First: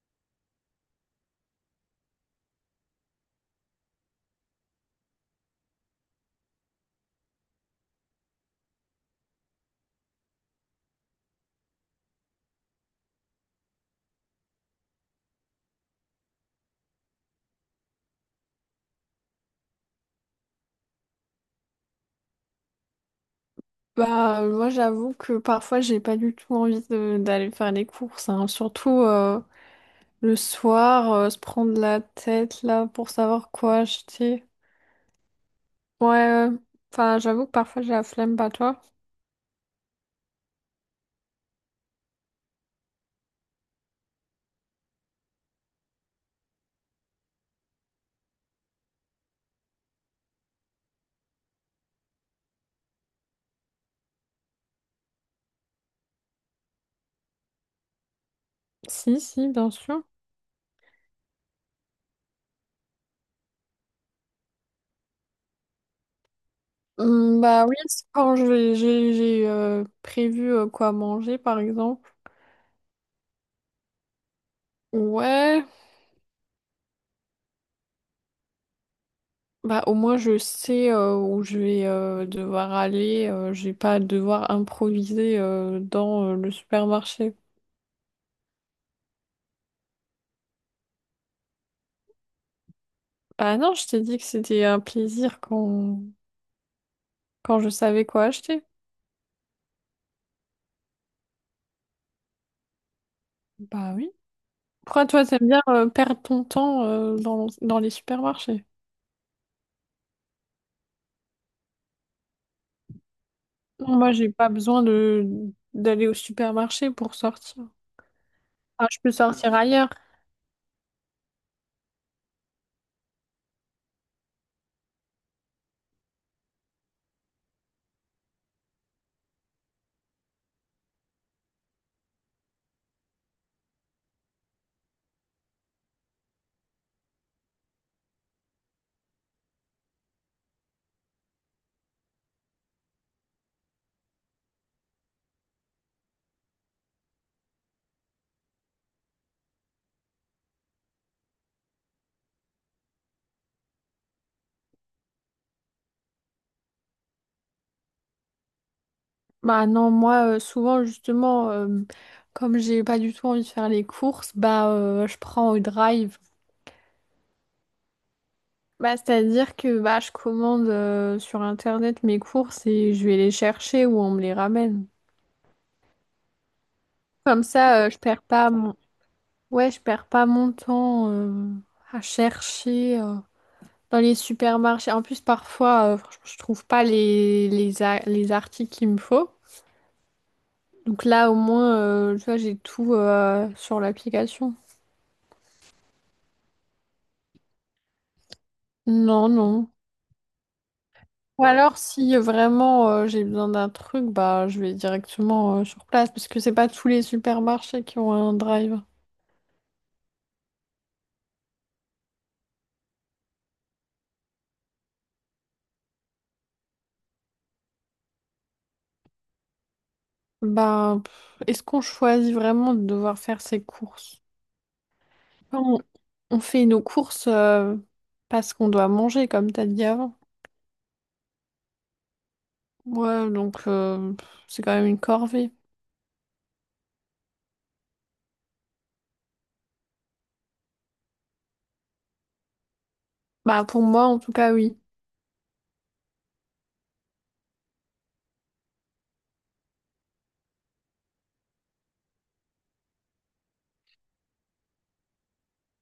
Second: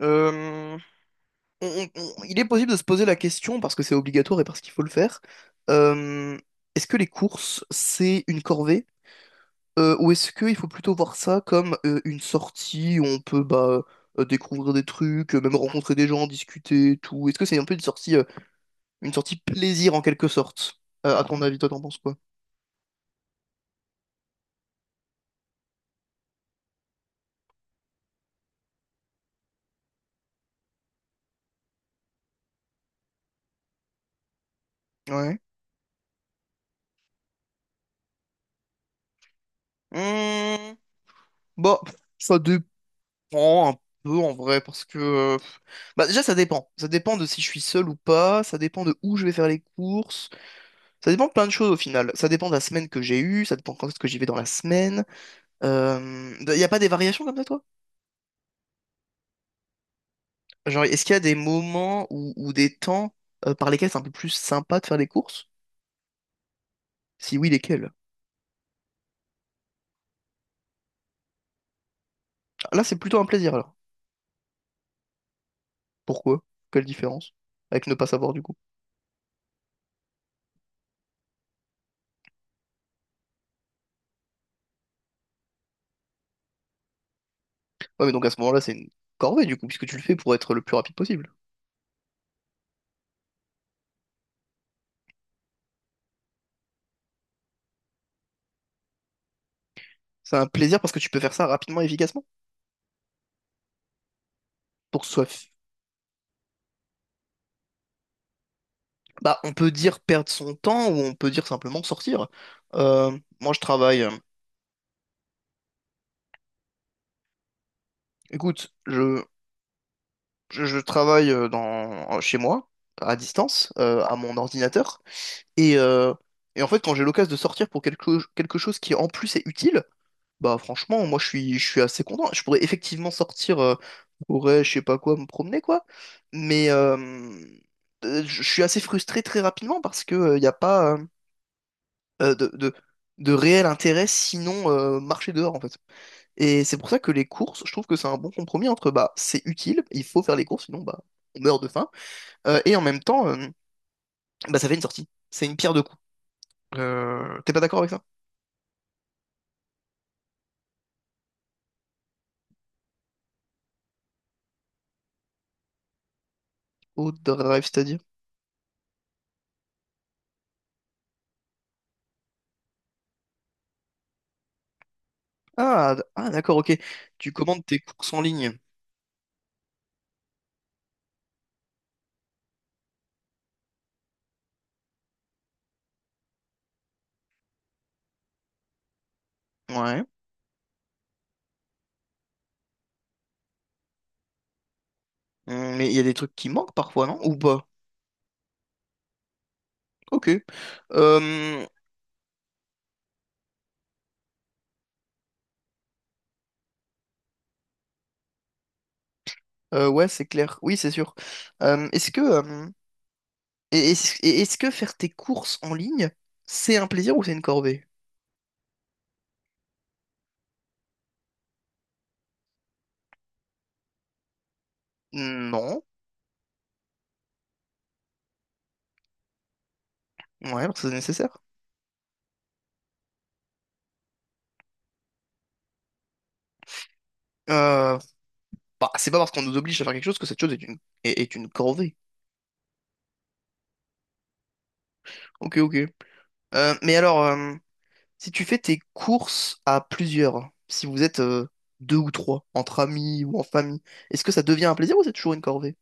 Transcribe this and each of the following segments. Euh, on- on- il est possible de se poser la question, parce que c'est obligatoire et parce qu'il faut le faire, euh, est-ce que les courses, c'est une corvée, ou est-ce qu'il faut plutôt voir ça comme une sortie où on peut bah, découvrir des trucs, même rencontrer des gens, discuter, tout? Est-ce que c'est un peu une sortie plaisir en quelque sorte? À ton avis, toi, t'en penses quoi? Bah, moi, j'avoue que parfois, j'ai pas du tout envie d'aller faire les courses, hein. Surtout le soir, se prendre la tête là pour savoir quoi acheter. Ouais. Ouais, euh, enfin, j'avoue que parfois, j'ai la flemme, pas toi? Hmm, Bah, ça dépend un peu en vrai. Bah déjà ça dépend. Ça dépend de si je suis seul ou pas, ça dépend de où je vais faire les courses, ça dépend de plein de choses au final. Ça dépend de la semaine que j'ai eue, ça dépend quand est-ce que j'y vais dans la semaine. Y a pas des variations comme ça, toi? Si, si, bien sûr. Genre est-ce qu'il y a des moments ou des temps par lesquels c'est un peu plus sympa de faire les courses? Si oui, Bah oui, lesquels? c'est quand j'ai, prévu quoi manger, par exemple. Ah, là c'est plutôt un plaisir alors. Ouais, Pourquoi? Quelle différence? Avec ne pas savoir du coup. bah au moins, je sais où je vais devoir aller. J'ai pas à devoir improviser dans le supermarché. Ouais, mais donc à ce moment-là c'est une corvée du coup, puisque tu le fais pour être le plus rapide possible. Bah non, je t'ai dit que c'était un plaisir quand, quand je savais quoi acheter. C'est un plaisir parce que tu peux faire ça rapidement et efficacement. Bah oui. Pour Pourquoi que ce toi, soit t'aimes bien perdre ton temps dans, dans les supermarchés? Bah, on peut dire perdre son temps ou on peut dire simplement sortir. Moi, je Non, travaille. Moi, j'ai pas besoin de d'aller au supermarché pour sortir. Écoute, Ah, je peux je, sortir ailleurs. je, je travaille chez moi, à distance, à mon ordinateur. Et, euh, et en fait, quand j'ai l'occasion de sortir pour quelque chose qui en plus est utile, bah franchement, moi je suis assez content. Je pourrais effectivement sortir, pourrais, je sais pas quoi, me promener quoi. Mais je suis assez frustré très rapidement parce que il n'y a pas, euh, de, de, de réel intérêt, sinon marcher dehors en fait. Et c'est pour ça que les courses, je trouve que c'est un bon compromis entre bah c'est utile, il faut faire les courses, sinon bah on meurt de faim, et en même temps, bah ça fait une sortie. C'est une pierre de coups. T'es pas d'accord avec ça? Bah non, moi, souvent, justement, comme j'ai pas du tout envie de faire les courses, bah je prends au drive. Au drive, c'est-à-dire? Bah, c'est-à-dire que bah, je commande sur Internet mes courses et je vais les chercher ou on me les ramène. Ah, ah d'accord, ok. Tu Comme commandes tes ça, je courses en perds pas ligne. mon, ouais, je perds pas mon temps à chercher dans les supermarchés. En plus, parfois, franchement, je trouve pas les, les, les articles qu'il me faut. Ouais. Donc là, au moins, tu vois, j'ai tout sur l'application. Mais il y a des trucs qui manquent parfois, non? Ou pas? Non, non. Ok. Ou Euh, alors, si vraiment j'ai besoin d'un truc, bah, je vais directement sur place parce que c'est pas tous les supermarchés qui ont un drive. Ouais, c'est clair. Oui, c'est sûr. Est-ce que et est-ce que faire tes courses en ligne, c'est un plaisir ou c'est une corvée? Bah, pff, est-ce qu'on choisit vraiment de devoir faire ses courses? Quand Non. on fait nos courses parce qu'on doit manger, comme t'as dit avant. Ouais, parce que c'est nécessaire. Ouais, donc c'est quand même une corvée. Euh, Bah, c'est pas parce qu'on nous oblige à faire quelque chose que cette chose est une corvée. Bah pour moi en tout cas oui. Ok, ok. Mais alors, si tu fais tes courses à plusieurs, si vous êtes deux ou trois, entre amis ou en famille, est-ce que ça devient un plaisir ou c'est toujours une corvée?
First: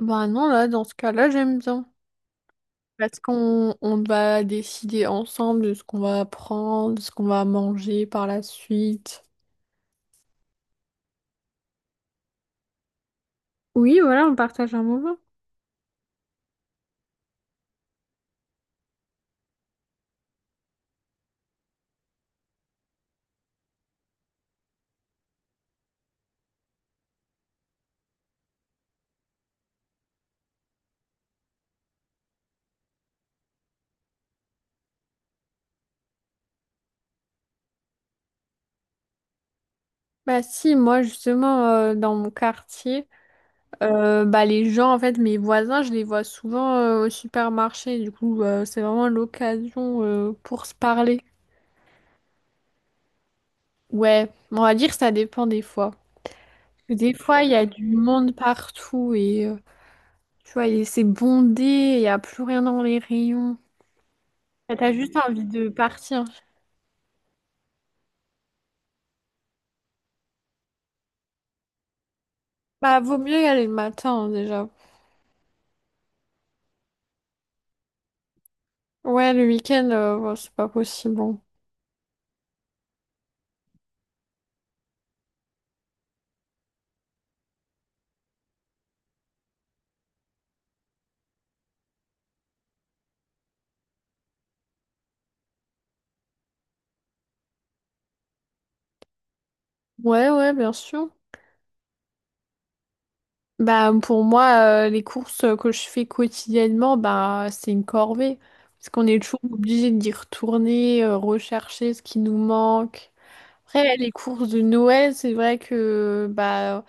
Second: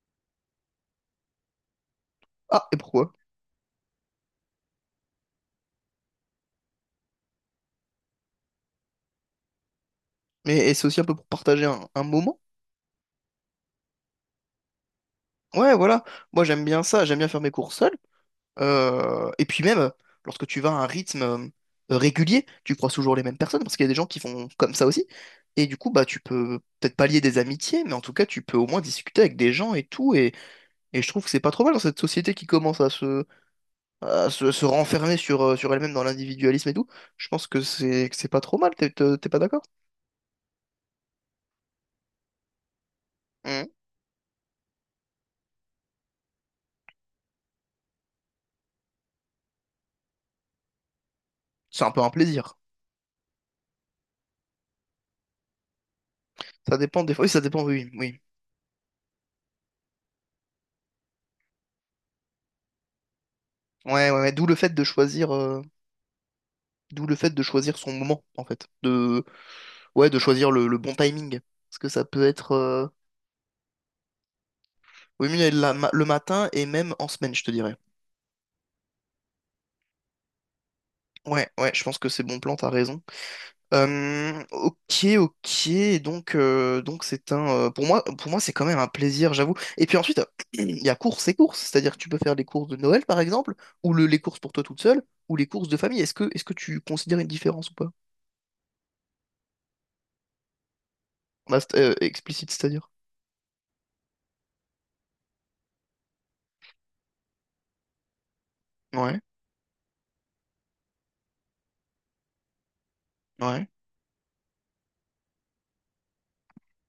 Bah non, là dans ce cas-là j'aime bien. Ah, et pourquoi? Parce qu'on on va décider ensemble de ce qu'on va prendre, de ce qu'on va manger par la suite. Mais et c'est aussi un peu pour partager un moment? Oui, voilà, on partage un moment. Ouais, voilà. Moi, j'aime bien ça. J'aime bien faire mes courses seul. Et puis même, lorsque tu vas à un rythme régulier, tu croises toujours les mêmes personnes, parce qu'il y a des gens qui font comme ça aussi. Et du coup, bah, tu peux peut-être pas lier des amitiés, mais en tout cas, tu peux au moins discuter avec des gens et tout. Et je trouve que c'est pas trop mal dans cette société qui commence se renfermer sur elle-même dans l'individualisme et tout. Je pense que c'est pas trop mal, t'es pas d'accord? Bah si, moi justement dans mon quartier. Mhm. Bah, les gens, en fait, mes voisins, je les vois souvent au supermarché. Du coup, c'est vraiment l'occasion pour se parler. C'est un peu un plaisir. Ouais, on va dire que ça dépend des fois. Ça dépend Des des fois. Oui, ça fois, il y dépend, a oui, du oui. monde partout et tu vois, et c'est bondé, il n'y a plus rien dans les rayons. Ouais, ouais, ouais. Et t'as juste envie de partir. D'où le fait de choisir son moment, en fait. De Ouais, de choisir le bon timing. Parce que ça peut être Bah, vaut mieux y aller le matin, hein, déjà. oui, mieux le matin et même en semaine, je te dirais. Ouais, le week-end, bon, c'est pas possible. Bon. Ouais, ouais, je pense que c'est bon plan, t'as raison. Ok, ok, donc c'est un pour moi c'est quand même un plaisir, j'avoue. Et puis ensuite, il y a courses et courses, c'est-à-dire que tu peux faire les courses de Noël par exemple, ou les courses pour toi toute seule, ou les courses de famille. Est-ce que tu considères une différence ou pas? Ouais, ouais, bien sûr. Bah, explicite, c'est-à-dire. Bah, pour moi, les courses que je fais quotidiennement, bah, c'est une corvée. Parce qu'on Ouais, est toujours obligé d'y retourner, rechercher ce qui nous manque. ouais. Après, les courses de Noël, c'est vrai que bah,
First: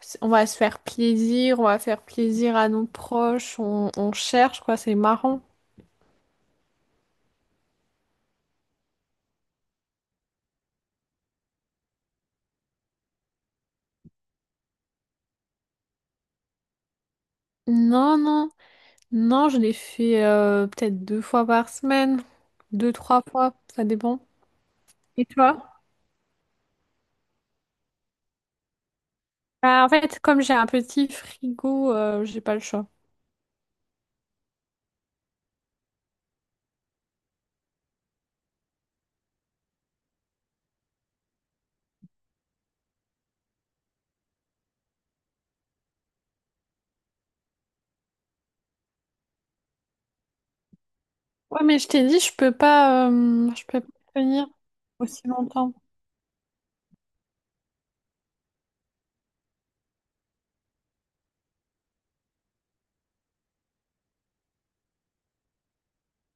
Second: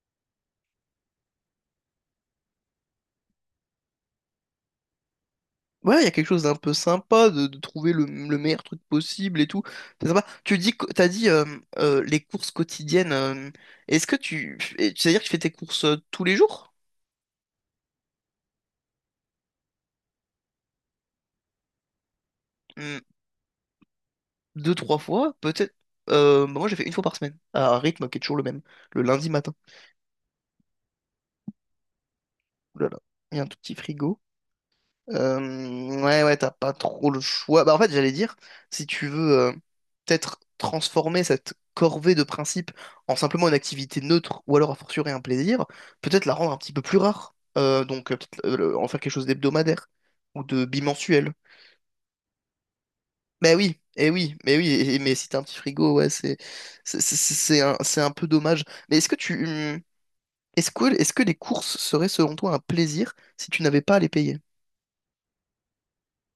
on va se faire plaisir, on va faire plaisir à nos proches, on cherche, quoi, c'est marrant. Ouais, il y a quelque chose d'un peu sympa de trouver le meilleur truc possible et tout. C'est sympa. T'as dit les courses quotidiennes. Est-ce que c'est-à-dire que tu fais tes courses tous les jours? Non, non, non, je les fais peut-être deux fois par semaine, deux, Hmm, trois fois, ça dépend. Deux, trois Et fois, toi? peut-être. Bah moi, j'ai fait une fois par semaine, à un rythme qui est toujours le même, le lundi matin. Bah, en fait, comme j'ai un petit frigo, j'ai pas le Ouh choix. là là, il y a un tout petit frigo. Ouais, ouais, t'as pas trop le choix. Bah, en fait, j'allais dire, si tu veux peut-être transformer cette corvée de principes en simplement une activité neutre ou alors a fortiori un plaisir, peut-être la rendre un petit peu plus rare. Donc, peut-être en faire quelque chose d'hebdomadaire ou de bimensuel. Ouais, mais je t'ai dit, Mais je oui, peux pas et oui, tenir mais oui, eh, mais aussi si t'as un petit longtemps. frigo, ouais, c'est un peu dommage. Mais est-ce que tu. Est-ce que les courses seraient selon toi un plaisir si tu n'avais pas à les payer?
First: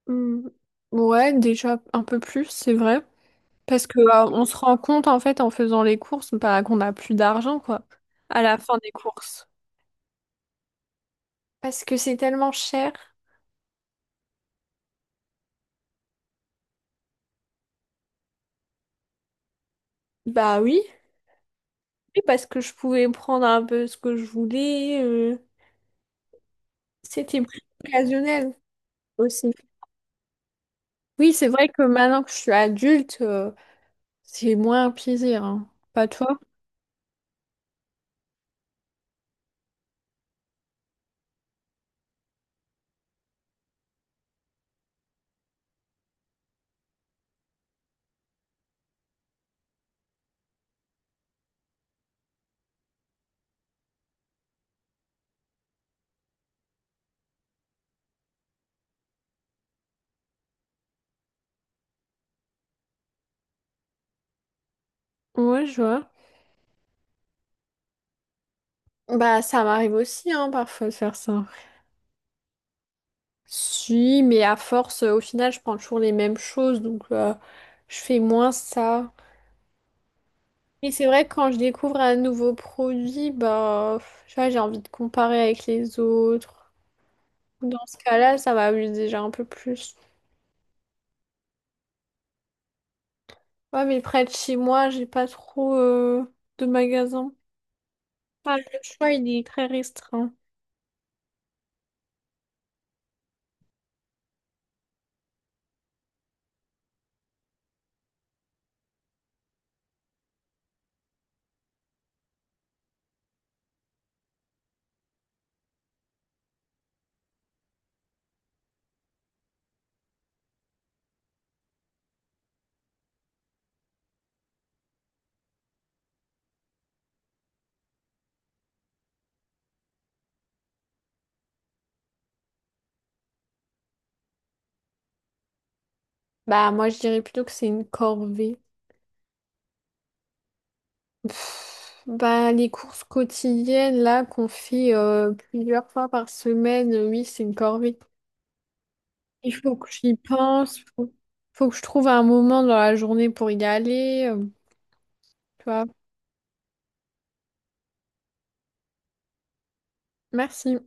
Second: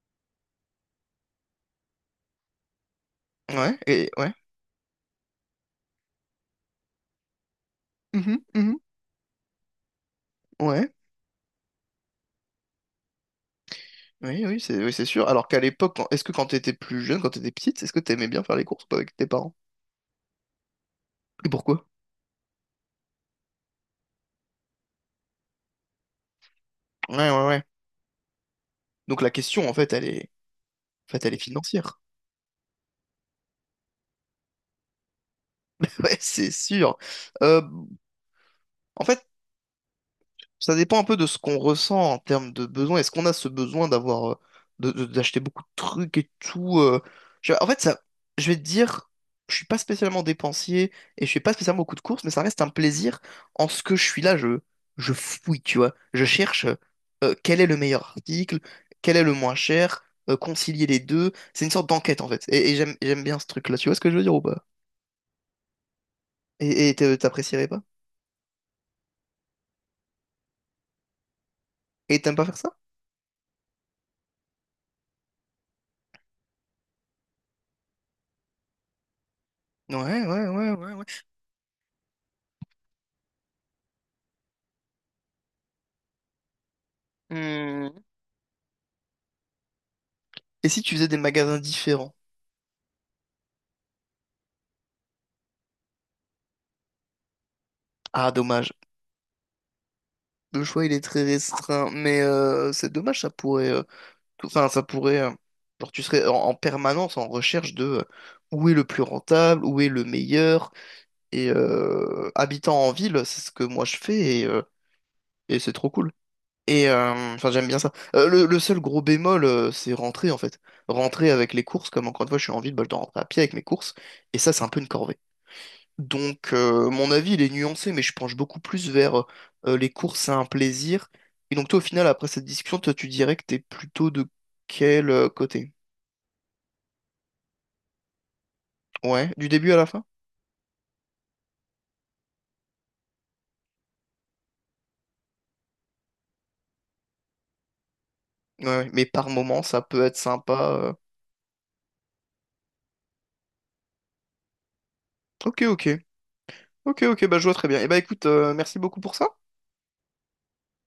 Hmm. Ouais, déjà un peu plus, c'est vrai. Ouais, Parce que, et ouais. on se rend compte, en fait, en faisant les courses, bah, qu'on n'a plus d'argent, quoi, à Mhm, la fin mhm, des courses. ouais. Parce que c'est tellement cher. Oui, oui, c'est sûr. Alors qu'à l'époque, est-ce que quand t'étais plus jeune, quand t'étais petite, est-ce que t'aimais bien faire les courses ou pas avec tes parents? Bah oui. Et pourquoi? Oui, parce que je pouvais prendre un peu ce que je voulais. Ouais, C'était ouais, plus ouais. occasionnel Donc la aussi. question, en fait, elle est, en fait, Oui, elle est c'est vrai que financière. maintenant que je suis adulte, c'est moins un plaisir, hein. Pas Ouais, toi? c'est sûr. Euh, En fait, ça dépend un peu de ce qu'on ressent en termes de besoin. Est-ce qu'on a ce besoin d'avoir, d'acheter beaucoup de trucs et tout en fait, ça, je vais te dire, je suis pas spécialement dépensier et je fais pas spécialement beaucoup de courses, mais ça reste un plaisir. En ce que je suis là, je fouille, tu vois. Je cherche quel est le meilleur article, quel est le moins cher, concilier les deux. C'est une sorte d'enquête en fait. Et j'aime bien ce truc-là. Tu vois ce que je veux dire ou pas? Ouais, je vois. Et t'apprécierais pas? Bah, ça m'arrive aussi, hein, parfois de faire ça. Et t'aimes pas faire ça? Si, mais à force, au final, je prends toujours les mêmes choses, donc je fais moins ça. Ouais, ouais, ouais, Et ouais, ouais. c'est vrai que quand je découvre un nouveau produit, bah, tu vois, j'ai envie de comparer avec les autres. Dans Hmm. ce cas-là, ça m'amuse déjà un peu plus. Et si tu faisais des magasins différents? Ouais, mais près de chez moi, j'ai pas trop de magasins. Ah, Enfin, dommage. le choix, il est très restreint. Le choix, il est très restreint, mais c'est dommage, enfin, ça pourrait, genre, tu serais en permanence en recherche de où est le plus rentable, où est le meilleur, habitant en ville, c'est ce que moi je fais, et c'est trop cool. Enfin, j'aime bien ça. Le seul gros bémol, c'est rentrer, en fait. Rentrer avec les courses, comme encore une fois, je suis en ville, bah, je dois rentrer à pied avec mes courses, et ça, c'est un peu une corvée. Donc, mon avis, il est nuancé, mais je penche beaucoup plus vers les courses, c'est un plaisir. Et donc, toi, au final, après cette discussion, toi, tu dirais que t'es plutôt de quel côté? Bah, moi, je dirais plutôt que c'est une corvée. Ouais, du début à la fin? Pff, bah, les courses quotidiennes là qu'on fait plusieurs fois par semaine, oui, c'est une corvée. Ouais, ouais. Mais par Il moment, faut ça que peut être j'y sympa. pense, faut, faut que je trouve un moment dans la journée pour y aller, Ok, tu vois. ok. Ok, ok, bah je vois très bien. Et bah écoute, merci beaucoup pour ça. Merci.